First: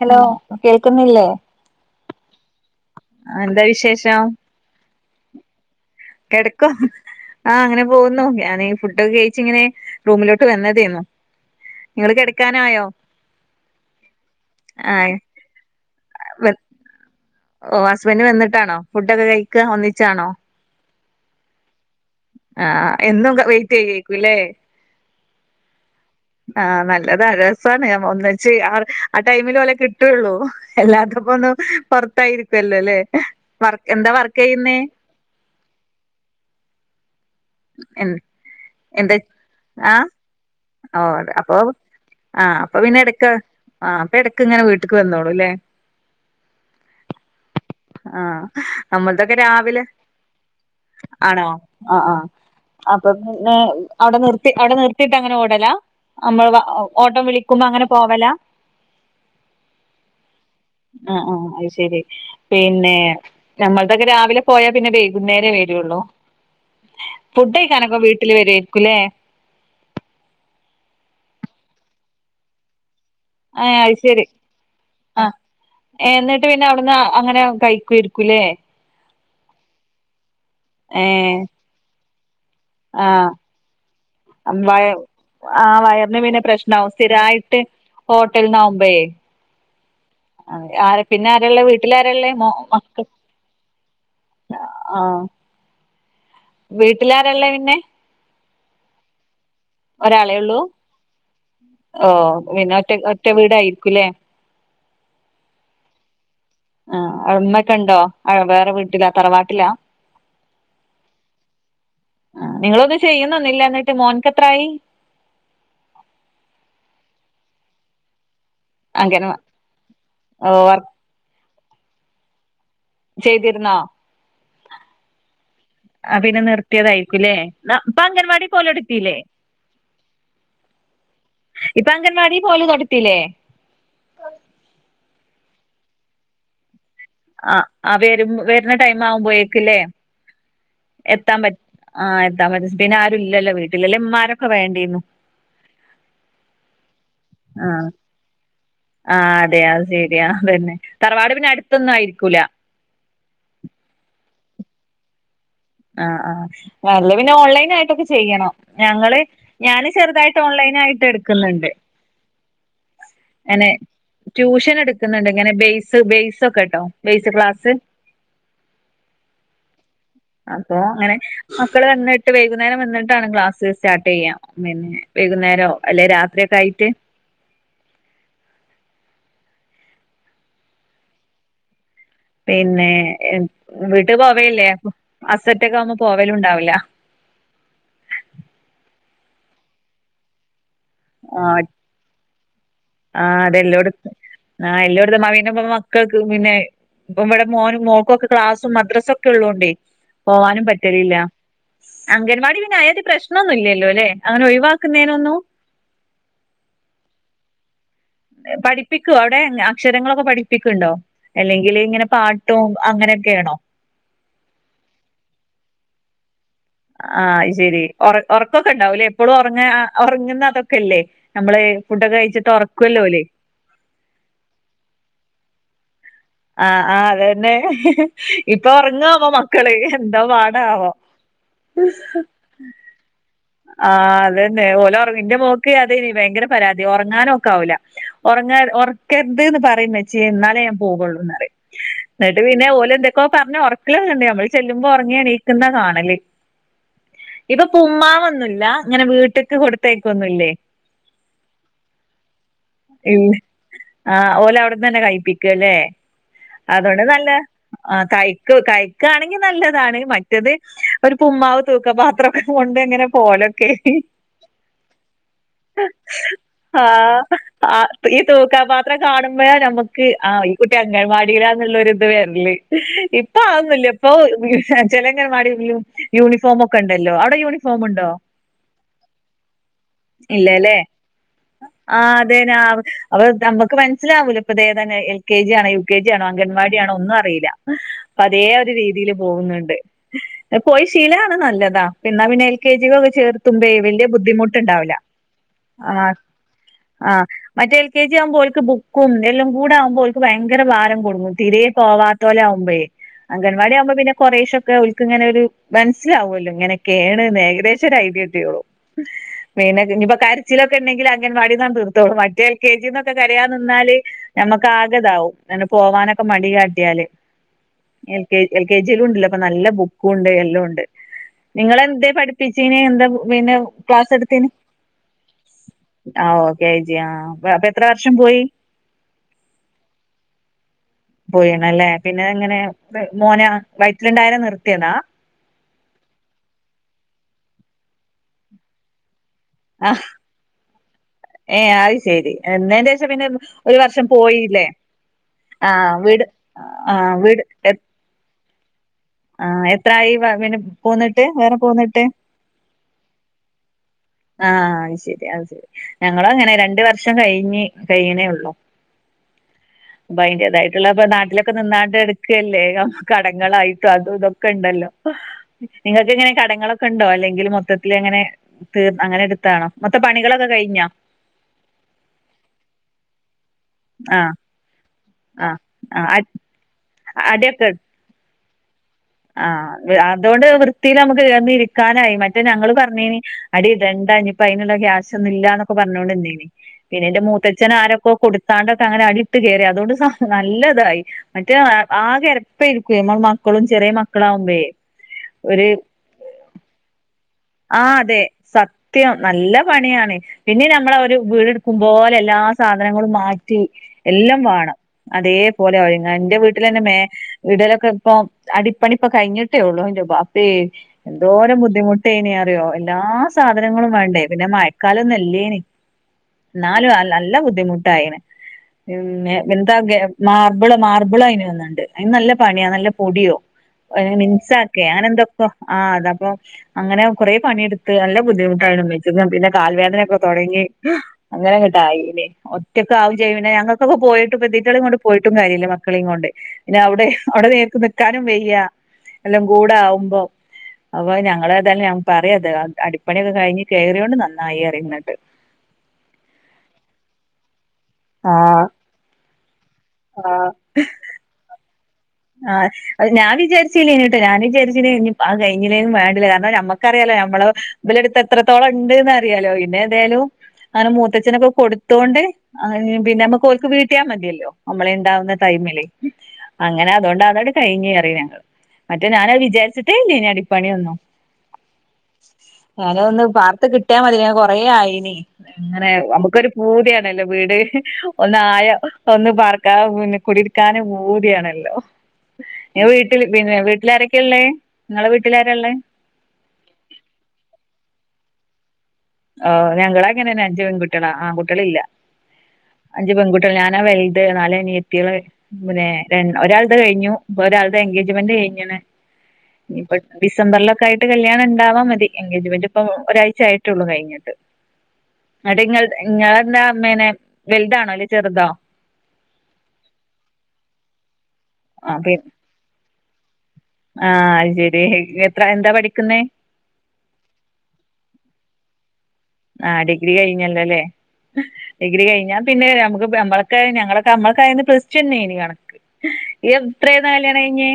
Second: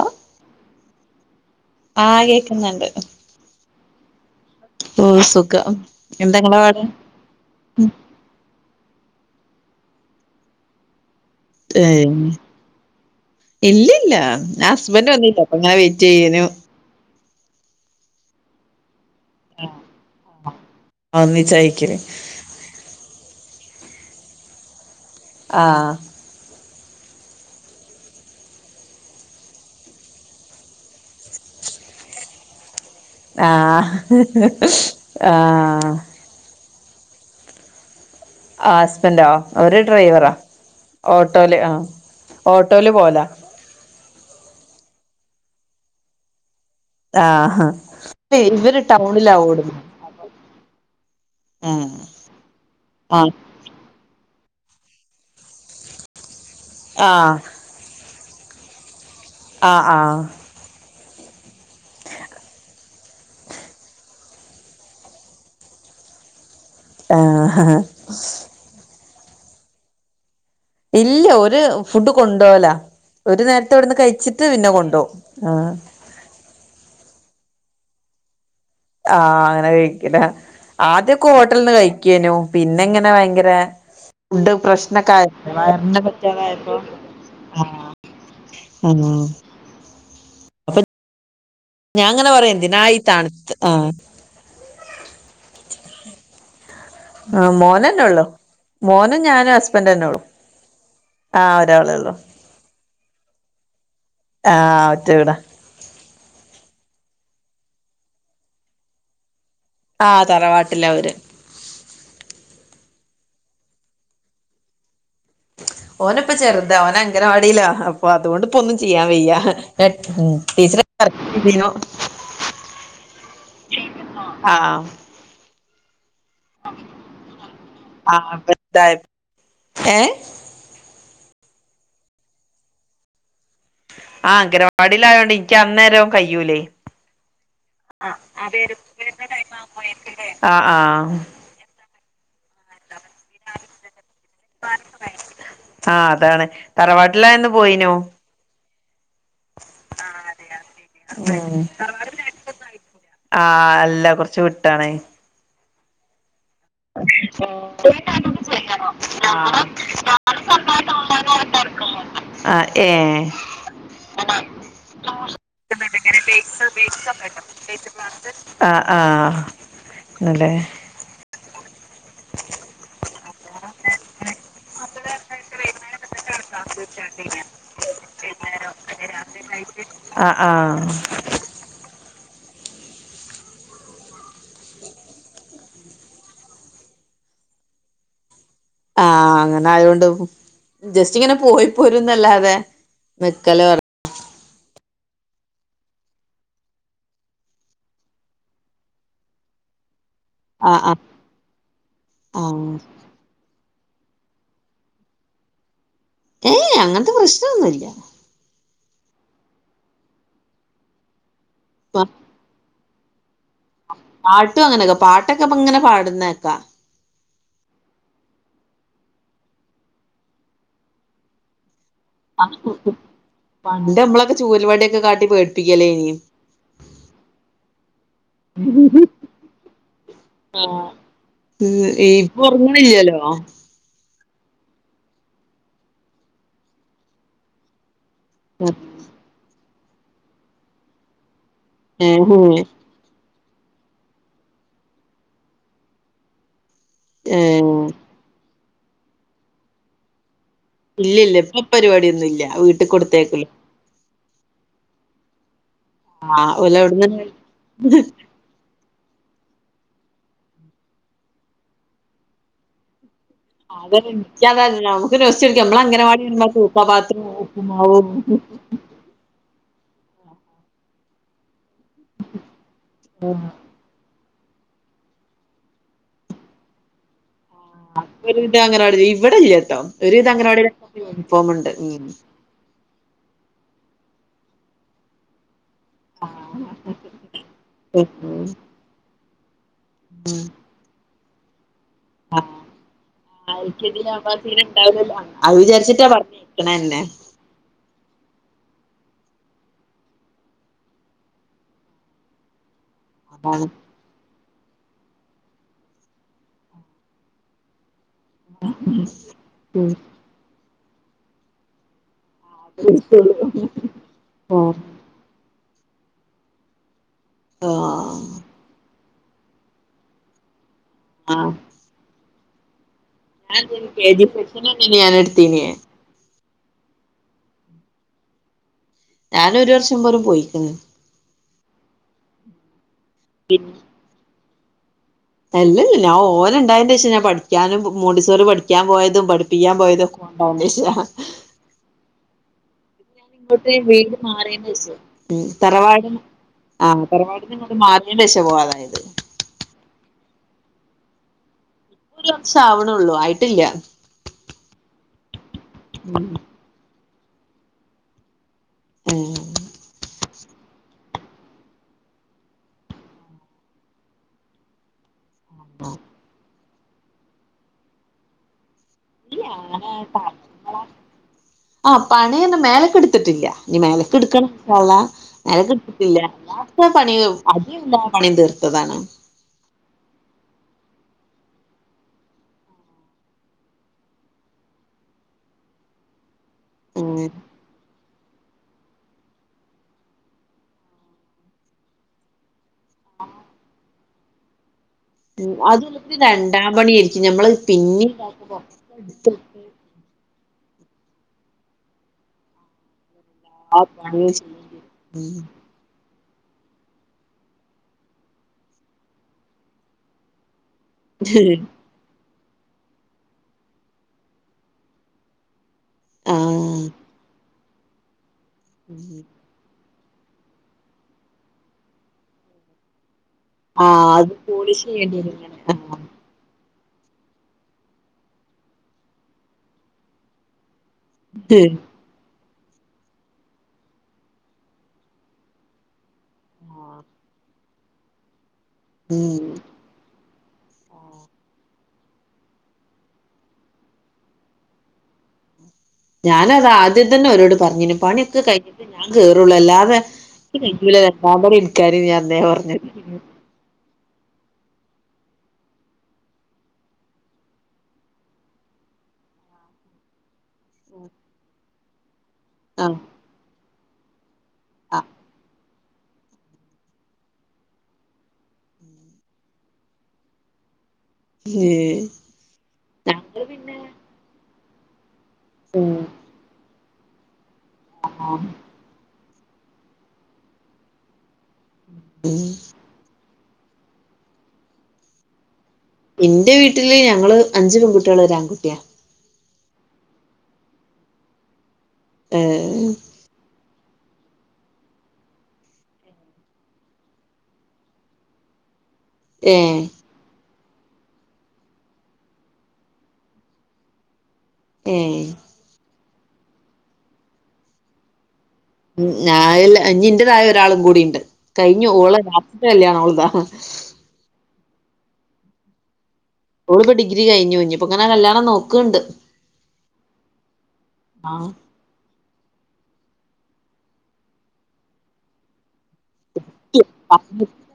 Hello കേൾക്കുന്നില്ലേ ആഹ് കേക്കുന്നുണ്ട് എന്താ വിശേഷം ഓ സുഖം എന്താ ഇങ്ങളെ കിടക്കും പാട് ആഹ അങ്ങനെ പോകുന്നു ഞാനീ ഫുഡൊക്കെ കഴിച്ചിങ്ങനെ റൂമിലോട്ട് വന്നതായിരുന്നു. നിങ്ങൾ കെടുക്കാനായോ? ഇല്ലഇല്ല ഞ ഹസ്ബൻറ് വന്നിട്ടല്ല അപ്പൊ ഞാൻ വെയിറ്റ് ചെയ്യനു. ഓ ഹസ്ബന്റ്‌ വന്നിട്ടാണോ ഫുഡൊക്കെ കഴിക്ക ഒന്നിച്ചാണോ? അ ഒന്നിചായിക്കില്. ആഹ എന്നും വെയിറ്റ് ചെയ്ക്കൂല്ലേ? ആഹ.. ആഹ നല്ലത രസമാണ് ഞ ഒന്നിച്ച് ആ ആ ടൈമിൽഒലെ കിട്ടുള്ളൂ. എല്ലാത്തപ്പന്നും പുറത്തായിരിക്കല്ലോ അല്ലേ വർക്ക് ആഹ എന്താ വർക്ക് ചെയ്യുന്നേ ആഹ എൻ ഹസ്ബൻന്റെഓ ഒരു ഡ്രൈവറാ ഓ അതെ അപ്പൊ ഓട്ടോല് ആഹ് ആഹ് അപ്പൊ ഓട്ടോല് പിന്നെ പോവലാ ഇടക്ക് ആ അപ്പൊ ഇടക്ക് ഇങ്ങനെ വീട്ടക്ക് വന്നോളു ഒല്ലേ ആഹ് ആഹ ഇവര് നമ്മളതൊക്കെ ടൗണിലാ ഓടുന്നെ രാവിലെ ആണോ ഉം ആഹ ആഹ അപ്പൊ ആഹ് പിന്നെ അവിടെ നിർത്തി അവിടെ നിർത്തിട്ട് അങ്ങനെ ഓടാല നമ്മളെ ഓ ഓട്ടം ആഹ് വിളിക്കുമ്പോ അങ്ങനെ പോവല. ആഹ ആഹ ആ ആ അത് ശെരി പിന്നെ നമ്മൾതൊക്കെ രാവിലെ പോയാൽ പിന്നെ വൈകുന്നേരം വരുള്ള ള്ളോ ആഹ ഹ വരുവായിരിക്കുംല്ലേ ഇല്ല ഒരു ഫുഡ് കൊണ്ടോകലാ ഒരു നേരത്തെ ഏഹ് അത് ഇവിടുന്ന് ശരി കഴിച്ചിട്ട്.. പിന്നെ കൊണ്ടോവും ആഹ് എന്നിട്ട് പിന്നെ അവിടുന്ന് അങ്ങനെ അവൻ കഴിക്കുവായിരിക്കൂലേ ആഹ് അങ്ങനെ കഴിക്കലാ.. ആദ്യൊക്കെ ഏഹ് ഹോട്ടൽന്ന് കഴിക്കേനു.. പിന്നെങ്ങെനെ ആഹ് ഭയങ്കരാ.... ഫുഡ് വയ പ്രശ്നൊക്കയി ആഹ് വയറിന് പറ്റാതായപ്പോ ഹോട്ടൽന്നാവുമ്പോഴേ ഉം അപ്പൊ പിന്നെ ആരാ ഇല്ലേ വീട്ടിൽ ഞാൻ ആരാ ഇല്ലേ ഇങ്ങനെ പറയും എന്തിനാ ഈ മക്കൾ തണുത്ത് ആഹ് ആഹ് ആ വീട്ടിലാരള്ളേ പിന്നെ മോനന്നെ ഉള്ളു.. മോനും ഞാനും ഹസ് ഒരാളെ ഉള്ളൂ.. ഒരാളെ ഓ ഉള്ളു പിന്നെ ഒറ്റ ഒറ്റ വീടായിരിക്കൂല്ലേ. ആഹ് ഒറ്റ വീടാ ആ ഉമ്മക്കണ്ടോ വേറെ വീട്ടിലാ തറവാട്ട് ആഹ് തറവാട്ടിലാ അവര് നിങ്ങളൊന്നും ചെയ്യുന്നൊന്നില്ലന്നിട്ട് മോൻകെത്രായി... ഓനിപ്പ ചെറുതാ.. ഓന് അംഗനവാടിലാ... അപ്പൊ അതൊണ്ട് ഇപ്പൊന്നും ചെയ്യാൻ അങ്കന വയ്യഹ്.. ഓ ടീച്ചറായി വർക്ക് വർക്കയ്തീനു. ചെയ്തിരുന്നോ... ആഹ് ആ പിന്നെ നിർത്തിയതായിരിക്കുല്ലേ.. ഇപ്പൊ അംഗൻവാടി പോല് തുടങ്ങില്ലേ.. ന്ത്‌ ഇപ്പൊ അംഗൻവാടി പോലും തൊടത്തില്ലേ.... നിക്ക് അന്നേരം കയ്യൂലേ... ആ ആ വരുമ് വരുന്ന ടൈം ആകുമ്പോയേക്കല്ലേ.... ആഹ് ആഹ് എത്താൻ പറ്റ് ആ എത്താൻ പറ്റില്ലല്ലേ പിന്നെ ആരുല്ലല്ലോ വീട്ടിലല്ലെ പിന്നെ മ്മാ ആ അതാണ്... തറവാട്ടിലായന്ന് പോയിനു ആഹ്.. അതെ.. അത് ശെരിയാ.. അതന്നെ.. തറവാട് പിന്നെ അടുത്തൊന്നും ആയിരിക്കൂല.. ആഹ്.. അല്ല.. കൊറച്ച് വിട്ടാണേ.. ആഹ് ആഹ് അല്ലെപിന്നെ ഓൺലൈനായിട്ടൊക്കെ ചെയ്യണം.. ഞങ്ങള് ഞാന് ചെറുതായിട്ട് ഓൺലൈൻ ആയിട്ട് എടുക്കുന്നുണ് ഇണ്ട് ആഹ് ഏഹ്..... ട്യൂഷൻ എടുക്കുന്നുണ്ട് ഇങ്ങനെ ബേസ് ബേസ് ഒക്കെ ട്ടോ ബേസ് ക്ലാസ് [unintelligible] ആഹ്.. ആ ആഹ്.. ആണല്ലേ അപ്പോങ്ങനെ.... അ മക്കൾ വന്നിട്ട് വൈകുന്നേരം വന്നിട്ടാണ് ക്ലാസ് സ്റ്റാർട്ട് ചെയ്യാ... വൈകുന്നേരോ അല്ലെ രാത്രിയൊക്കെ ആയിട്ട്... ട്ട [inaudible] ആ... ആ.. പിന്നേ.. വീട്ട് പോവല്ലേ? അപ്പം ഹസൊറ്റക്കവുമ്പോ പോവലും ഉണ്ടാവൂല.... ആ... അങ്ങനെ ആയോണ്ട് ജസ്റ്റ് ഇങ്ങനെ ആ പോയി പോരൂന്നല്ലാതെ... അ ആഹ്.. അതെല്ലോട്ത്.. ആ എല്ലോട്ത്തും അയ്നിപ്പോ മക്കൾക്ക് പിന്നെ... ഇപ്പ ഇവിട മോനും മോക്കൊക്കേ ക്ലാസും മദ്രസൊക്കെള്ളോണ്ടേ... പോവാനും ആഹ് ആഹ് പറ്റലില്ല.. അംഗൻവാടി ആഹ് പിന്നെ അയാധി പ്രശ്നൊന്നുംല്യാ... ല്ലെ.. അങ്ങനെ ഒഴിവാക്കുന്നേനൊന്നു? ഏയ്.. അങ്ങൻത്ത പ്രശ്നൊന്നുല്യാ. പഠിപ്പിക്കോ അവിടെ.. അക്ഷരങ്ങളൊക്കെ പഠിപ്പിക്ക്ണ്ടോ അല്ലെങ്കിൽ ഇങ്ങനെ പാട്ടും അങ്ങനെയൊക്കെണോ? പാട്ടും അങ്ങനെയൊക്കെ.. പാട്ടൊക്കെ ഇങ്ങനെ പാടുന്നേക്കാ.... ആഹ്... അയ്ശരി.. ഉറക്കൊക്കെ ഉണ്ടാവൂലേ എപ്പളും ഉറങ്ങ.. ഉറങ്ങുന്നതൊക്കെല്ലേ? നമ്മള്... ഫുഡൊക്കെ കഴിച്ചിട്ട് [inaudible] ഒറക്കുവല്ലോ ഓല് പണ്ട് നമ്മളൊക്കെ ചൂൽവടിയൊക്കെ കാട്ടി പേടിപ്പിക്കലേഞ്ഞി... ആഹ് ആ അതന്നെ ഇപ്പൊ ഉറങ്ങാവുമോ മക്കള് എന്തോ പാടാവോ? ഉ ഇപ്പൊ ഉറങ്ങണില്ലല്ലോ ആഹ് അതന്നെ ഓല ഓർങ്ങ് ഇന്റെ മോക്ക് അതെയ്ഞീ ഭയങ്കര പരാതി ഒറങ്ങാന് ഓക്കാവൂല ഉറങ്ങാ ഉറക്കരുതന്ന് പറയ് മ്മച്യേ എന്നാലേ ഞാൻ പോകുള്ളൂന്നറിയും ഏഹ് എന്നിട്ട് പിന്നെ ഓലെ എന്തൊ ഇപ്പോ പറഞ്ഞ് ഉറക്കലണ്ട് അമ്മൾ ചെല്ലുമ്പോ ഉറങ്ങിയണീക്കുന്ന കാണല് ഇപ്പ ഏഹ് പുമ്മാവൊന്നുല്ല? ഇങ്ങനെ വീട്ട്ക്ക് കൊടുത്തേക്കൊന്നുല്ലേ? ഇല്ല ഇല്ല ഇപ്പൊ പരിപാടിയൊന്നുംല്ല വീട്ടികൊടുത്തേക്കല്ലോ ആ ഓലെ അവിടന്ന് തന്നെ കഴപ്പിക്കല്ലേ ആഹ് ഓല് അതുകൊണ്ട് അവിടുന്ന് നല്ല ആ കഴ്‌ക്കൊ കൈ ക്കാണെങ്കിൽ നല്ലതാണ് മറ്റത് ഒരു പുമ്മാവ് തൂക്ക പാത്രംക്കെ കൊണ്ട് ഇങ്ങനെ പോലൊക്കെ അതന്നെ എനിക്കതല്ല നമുക്ക് റസ്റ്റ് എടുക്കാം നമ്മള് അംഗനവാടി വിടുമ്പോ ആ തൂക്കാപാത്രം ആ ഉപ്പുമാവും ഈ തൂക്ക പാത്ര കാണുമ്പയാഞമ്മ ക്ക് ആ ഈ കുട്ടി അങ്ങൻവാടില്ലന്ള്ള ഇത് വെര്ല്ല് ഇപ്പൊ ആഒന്നുല്ല ഇപ്പൊ ചെലങ്കൻവാടിയലു യൂണിഫോമക്കെണ്ടല്ലോ അവിടെ യൂണിഫോം അ ഇണ്ടോ ഇപൊര് വിധ അങ്ങനവാടി ഇവിടെല്ല്യട്ടൊ ഒരുവിധ ഇല്ലല്ലേ അങ്ങനവാടിലൊക്കെ യൂണിഫോമിണ്ട് ഉം അപ്പ നമുക്ക് മനസ്സിലാവൂല ഇപ്പതേതന്നെ എൽ കെ ജി ആണ് യൂ കെ ജി ആണോ ഉം അംഗൻവാടിയാണോ ഒന്നും അറിയില്ല അപ്പൊ അതേ ആഹ് ഒരു രീതീല് പോകുന്നുണ്ട്. പോയി ശീലാവണ നല്ലതാ പിന്നെ പി എൽ കേ ജി കൊക്കെ ചേർത്തുമ്പേ എൽ കെ ജി വെല്യ ആവുമ്പോ തീരെ ബുദ്ധിമുട്ട്ണ്ടവ് ലാ ഉണ്ടാവില്ലല്ലോ അത് ആ വിചാരിച്ചിട്ടാ പറഞ്ഞയക്കണന്നെ ആ മറ്റേ എൽ കെി ആവുമ്പോൽക്ക് ബു കും എല്ലുകൂടെ ആകുമ്പോ ഓല്ക്ക് ഭയങ്കര ഭാരം കുടുങ്ങു തീരേ പോവാതോലാമ്പോയേ അതാണ് അംഗൻവാടി ആകുമ്പോൾ പിന്നെ കൊറേശൊക്കെ ഓല്ക്ക് ഇങ്ങനെ ഒരു മൻസ്സിലാവുല്ലോ ഇങ്ങനെ ക്കേണ്ന്ന് ഏ ഏദേശം ഒരു ഐഡിയ കിട്ടിയുള്ളൂ പിന്നെ ഇഞ്ഞിപ്പ കരച്ചിലൊക്കെണ്ടെങ്കിൽ അങ്ങൻവാടിന്നാണ് തീർത്തോളൂ. എൽ കെ ജി ന്നൊക്കെ കരയാ നിന്നാല് ഞമ്മക്ക് ആകെതാവും ങ്ങനെ പോവാനൊക്കെ മടി കാട്ടിയാല് ആഹ് L K L K G യിലും ഉണ്ടല്ലോ ഇപ്പൊ നല്ല ബുക്കും ഉണ്ട് എല്ലുണ്ട് ആഹ് നിങ്ങളെന്തേ പഠിപ്പിചിന് എന്താ പിന്നെ ഞാൻ കെ ക്ലാസ് ജി എടുത്തന് സെക്ഷനന്നെനി ഞാൻ എടുത്തീനെ ആ ഓ കേ ജി ആ അപ്പൊ എത്ര വർഷം പോയി? ഞാന് ഒരു വർഷം പോലും പോയിക്കുണ് പോയിണല്ലേ പിന്നെ ഇങ്ങനെ മോന വൈറ്റിലുണ്ടായിരണം നിർത്തിയതാ അല്ലല്ല ഞാൻ ഓന ഉണ്ടായന്റെ ശേഷം ഞാൻ പഠിക്കാനും മോന്റീസൊറി പഠിക്കാൻ പോയതും പഠി പ്പിക്കാൻ ആഹ് പോയത്ക്ക മോൻണ്ടായ ശേഷ എന്തെ [unintelligible] പിന്നെ ഒരു വർഷം പോയില്ലേ മാറിയേന്റേഷം ഉം ആ തറവാട് വീട് ആ വീട് ശേഷാ പോ ആഹ് എത്രായി വ- പിന്നെ പോന്നിട്ട് വേറെ പോന്നിട്ട് ഒരു വർഷം ആവണള്ളൂ ആയിട്ടില്ല ആഹ് അത് ശരി അത് ശരി ഞങ്ങളു ഉം അങ്ങനെ രണ്ട് വർഷം കഴിഞ്ഞ് കഴിയണേ ഉള്ളൂ ഉം അതിന്റതായിട്ടുള്ള ഇപ്പ നാട്ടിലൊക്കെ നിന്നാട്ട എടുക്കയല്ലേ കടങ്ങളായിട്ടും അതും ഇതൊക്കെ ഇണ്ടല്ലോ നിങ്ങൾക്ക് ഇങ്ങനെ കടങ്ങളൊക്കെ ഉണ്ടോ അല്ലെങ്കിൽ മൊത്തത്തിലെങ്ങനെ കഴിഞ്ഞോ ആഹ് പണിഒന്നും മേലക്കെ എടുത്തിട്ടില്ല ഇനി മേലക്ക് ആ എടുക്കണ ഇന്ഷാ അല്ലാഹ് ആഹ് മേലേക്കെടുത്തിട്ടില്ല ആഹ് അല്ലാത്ത പണി അടിയൊക്കെ [unintelligible] തീർത്തതാണ് ആഹ് അതുകൊണ്ട് വൃത്തിൽ നമുക്ക് ർന്ന ഇരിക്കാനായി മറ്റേ ഞങ്ങള് പറഞ്ഞേന് അടിടണ്ടനിപ്പ അതിനുള്ള ക്യാഷ് ഒന്നും ഇല്ലന്നൊക്കെ പറഞ്ഞോണ്ട് ഇന്തേനി പിന്നെ ഉം എന്റെ മൂത്തച്ഛനൻ ആരൊക്കെ കൊടു താണ്ടൊക്കെ അങ്ങനെ അടിയിട്ട് കയറി അതുകൊണ്ട് നല്ലതായി മറ്റേ ആകെ എരപ്പയിരിക്കൂ നമ്മൾ മക്കളും ചെറിയ മക്കളാവുമ്പേ ഉ ഉം ഒരു അതുവല്ല രണ്ടാം പണിയ ആയിരിക്കും ഞമ്മള് ആ പിന്നെ അതെ ഇതാക പുറത്ത് സത്യം നല്ല എടുത്തിട്ട് പണിയാണ് പിന്നെ നമ്മള ഒരു വീടെടുക്കും പോലെ എല്ലാ സാധനങ്ങളും മാറ്റി ആ പണിയും എല്ലാം വേണം ചെയ്യേണ്ടി വരും അതേപോലെ [unintelligible] എന്റെ വീട്ടിലെ തന്നെ മേല് ഇടലൊക്കെ ഇപ്പോം. അടിപ്പണിപ്പ കഴിഞ്ഞിട്ടേ ഉള്ളു ന്റെ ബാപ്പേ എന്തോരം ബുദ്ധിമുട്ടേന്യ. അതെയോ എല്ലാ സാധനങ്ങളും വേണ്ടേ പിന്നെ മഴക്കാലൊന്നുമല്യേനെ. ഉം ആ ന്നാലും [unintelligible] നല്ല ബുദ്ധിമുട്ടായേനെ ഉം [unintelligible] എന്ത [unintelligible] മാർബിള് മാർബിൾ അയിന് വന്നിണ്ട് അയിന് നല്ല പണിയാ നല്ല പൊടിയും. ആ [unintelligible] അത് പോളിഷ് മിൻസാക്കെയാ അയിന് ചെയ്യേണ്ടി ന്ത്‌ വരും ഇപ്പൊ അങ്ങനെ എന്തൊക്കോ ഇങ്ങനെ ആഹ് അതപ്പൊ. അങ്ങനെ കുറെേ പണിയെടുത്ത് നല്ല ബുദ്ധിമുട്ടായിരുന്നു [unintelligible] ഉമ്മച്ച പിന്നെ കാൽ വേദനയൊക്കെ തുടങ്ങി. [unintelligible] അങ്ങനെ ങ്ങട്ട ആയില്ലേ. റ്റൊക്കെ ആവും ചെയ്യും പിന്നെ ഞങ്ങൾക്കു പോയിട്ട് ഇപ്പൊ തീറ്റള കൊണ്ടും പോയിട്ടും കാര്യില്ല മക്കളെയും കൊണ്ടേ പിന്നെ ആ അവിടെ അവിടെ വേ ക്കാനും വയ്യ എല്ലാം ഉം കൂടെ ആവുമ്പൊ. അപ്പൊ ആ ഞങ്ങള് ഏതായാലും ഞ പറയാത് [unintelligible] അടിപ്പണിയൊക്കെ കഴിഞ്ഞ് കേറിയോണ്ട് നന്നായി. [unintelligible] ഞാന് അത് ആദ്യം തന്നെ അവരോട് പറഞ്ഞിനു പണിയൊക്കെ ആഹ് കഴിഞ്ഞിട്ടെ ഞാൻ കേറുള്ളു അല്ലാതെ. ആഹ് [unintelligible] അത രല്ലാ ഇനിക്കാര് ഞാൻ അന്നേ പറഞ്ഞ [inaudible] ശെരിയാണേട്ടാ ഞൻ [unintelligible] വിചാരിച്ച ആ [unintelligible] കഴഞ്ഞേും വേണ്ടില്ല കാരണം നമ്മുക്കറിയല്ലോ നമ്മള് ഇലെടുത്ത് എത്രത്തോളം ഉണ്ട്ന്ന് അറിയാലോ ഇന്നെതായാലും അങ്ങനെ മൂത്തച്ഛനൊക്കെ കൊടുത്തോണ്ട്. ആഹ് ആഹ്ഹ് പിന്നെ നമ്മുക്ക്ഓൾക്ക് വീട്ടിയാൻ മതിയല്ലോ നമ്മളെ ആഹ് ഉണ്ടാവുന്ന ടൈമില് അങ്ങനെ. അതുകൊണ്ട് അതട് കഴിഞ്ഞുകേറി ഞങ്ങൾ മറ്റേ ഞാനഅത് വിചാരിച്ചിട്ടേ ഇല്ല ഇനി അടിപ്പണി ഒന്നും. നേരെ ഒന്ന് ഞങ്ങള് പാർത്ത് പിന്നെ കിട്ടിയാ മതി. [unintelligible] കൊറെയായിനി അങ്ങനെ ഉം നമുക്കൊരു പൂതിയാണല്ലോ വീട് ഒന്ന് ആഹ് ആയ ഒന്ന്. പാർക്കാ പിന്നെ കുടിരിക്കാനും പൂതിയാണല്ലോ ഉം ഞ വീട്ടില്. പിന്നെ വീട്ടിലാരാക്കെ ഉള്ളേ നിങ്ങളെ വീട്ടിലാരള്ളേ. എന്റെ വീട്ടില് ഞങ്ങള് അഞ്ചു പെൺകുട്ടികള് ഒര് ആൺകുട്ടിയാ. ഓഹ് ഞങ്ങള് അങ്ങനന്നെ അഞ്ച് പെൺകുട്ടികള് ആൺകട്ടികള് ഇല്ല. ഏഹ്ഹ്. ഞാനാവലുത് നാല് അനിയത്തിള് പിന്നെ രണ്ട് ഒരാൾടെ കഴിഞ്ഞു ഒരാളുടെ എൻഗേജ്മെന്റ് കഴിഞ്ഞേനെ. ഏഹ് ഇനിപ്പൊ ഡിസംബറിലൊക്കെ ആയിട്ട് കല്യാണം ഉണ്ടവാ മതി എൻഗേജ്മെന്റ് ഇപ്പൊ ഒരാഴ്ച ആയി. മറ്റുളു കഴഞ്ഞിട്ട്. ഏഹ്. നിങ്ങൾ എന്താ അമ്മേനെ വെലുതാണോ അല്ലേ ചെറുതോ. ഉം ഞാഅല്ല ഇനി എന്റെതായ ഒരാളും കൂടി ഇണ്ട് കഴിഞ്ഞു ഓള് ആഫ്റ്റർ കല്യാണം ഓള്താ. ആഹ അത് ശരി എത്ര എന്താ പഠിക്കുന്നെ. ഓള് ഇപ്പോ ഡിഗ്രി കഴിഞ്ഞു ഇനീപ്പോങ്ങനെ കല്യാണം നോക്കുന്നുണ്ട്. ആ ഡിഗ്രി കഴിഞ്ഞല്ലോ അല്ലെ ആഹ് ഡിഗ്രി കഴിഞ്ഞാ. പിന്നെ നമുക്ക്മ്മള [unintelligible] ഞങ്ങള നമ്മൾ ഓക്കെ പ്ലസ്ടു കണക്ക്. എത്രെന്നാ കല്യാണം ഇപ്പ കഴിഞ്ഞെ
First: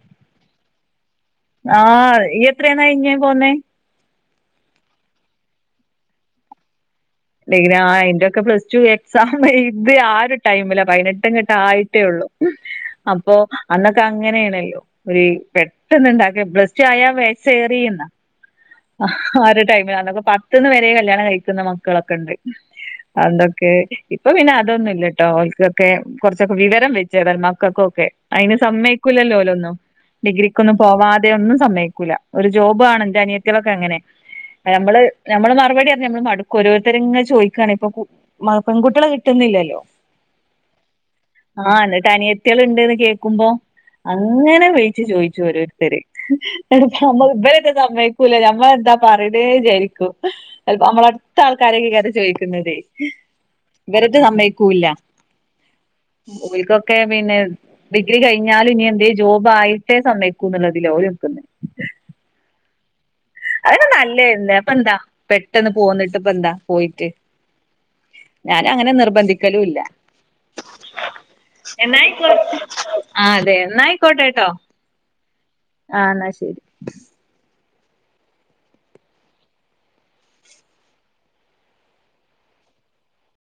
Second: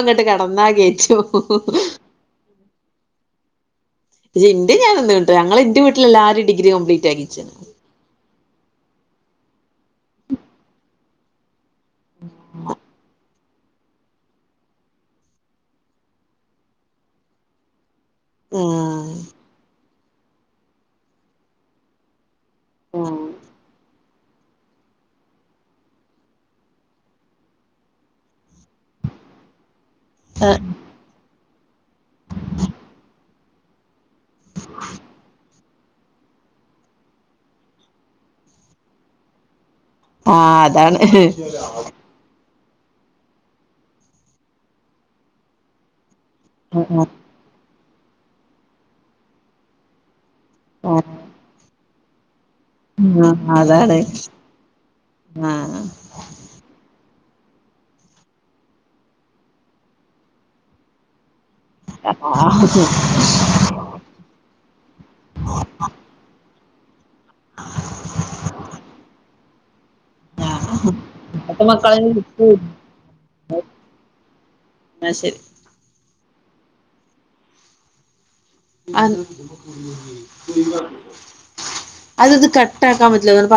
അങ്ങട്ട് കടന്നാ കേറ്റും ആഹാ. [unintelligible] എത്രന്ന് കഴിഞ്ഞേ പോന്നേ. [unintelligible] ഞാന കേട്ട ഞങ്ങള് [unintelligible] എന്റെ വീട്ടിൽ എല്ലാരും ഡിഗ്ര കംപ്ലീറ്റ് ആക്കിച്ചാണ് ഡിഗ്രി ആ എന്റെയൊക്കെ പ്ലസ് ടു എക്സാംമഹ്ഹ് എഴുതി ആ ഒരു ടൈമിലാ പതിനെട്ട് അങ്ങിട്ട് ആയി. ആയിട്ടേ ഉള്ളു ഹ് അപ്പോ. അന്നൊക്കെ അങ്ങനെയണല്ലോ ഒരു പെട്ടന്ന് ഇണ്ടാക്കിയ പ്ലസ്ടു ആയ [unintelligible] എന്നാ. അഹാ ആ ഒരു ടൈമിൽ അന്നൊക്കെ പത്തിന്ന് വരെ കല്യാണം കഴിക്കുന്ന മക്കളൊക്കെ ഉണ്ട്. ഉം അന്നൊക്കെ. ഇപ്പൊ പിന്നെ അതൊന്നും ഇല്ല ട്ടോ ഓൾക്കൊക്കെ കുറച്ചൊക്കെ വിവരം വെച്ച് മക്കൾക്ക ഒക്കെ അയിന്. സമ്മയക്കൂല്ലല്ലോ അല്ല ഒന്നും ഡിഗ്രിക്കൊന്നും പോവാതെ ഒന്നും സമ്മയ്ക്കൂല ഒരു ജോബ് ആണ് എന്റെ അനിയ [unintelligible] [unintelligible] അങ്ങനെ നമ്മള് നമ്മള് മാ [unintelligible] മറുപടി നമ്മള് മടുക്കും ഓരോരുത്തരും ഇങ്ങനെ ചോയിക്കാണ് ഇപ്പ പു മാ പെൺകുട്ടികളെ കിട്ടുന്നില്ലല്ലോ. ആഹാ അതാണ് ഹ്ഹ്ഹ്. കുട്ടികള് ഇണ്ട്ന്ന് കേക്കുമ്പോ അങ്ങനെ വിളിച്ചു ചോയ്ച്ചു ഓരോരുത്തര്. എടാ ആഹ് നമ്മള് ഇബരത് സമ്മക്കൂല ഞമ്മ എന്താ പറയേണ്ടെന്ന് വിചാരിക്കും. ചെലപ്പ നമ്മളടുത്ത ആൾക്കാരൊക്കെക്കു അത്‌ ചോദി ന്നതേ അതാണ് ഇവരത് സമ്മയ്ക്കൂല്ല. ആഹ് ഓൽക്കൊക്കെ പിന്നെ ഡിഗ്രി കഴിഞ്ഞാലും ഇനി എന്തേ ജോബ് ആയിട്ടേ സമ്മയ്ക്കും എന്നുള്ളതില ഓൽ നിക്കുന്ന്. ആ അത നല്ലന്നെ അപ്പ എന്താ പെട്ടെന്ന് പോന്നിട്ട് ഇപ്പ എന്താ പോയിട്ട്. ഞാനു അങ്ങനെ നിർബന്ധിക്കലും ഇല്ല. ഇപ്പത്തെ മക്കള് എന്നായിക്കോട്ടെ ആ അതെ എന്നായിക്കോട്ടെട്ടോ. ആഹ് ശരി. ആ എന്നാ ശരി. അ അതിത് കട്ടാക്കാൻ പറ്റില്ല കാർ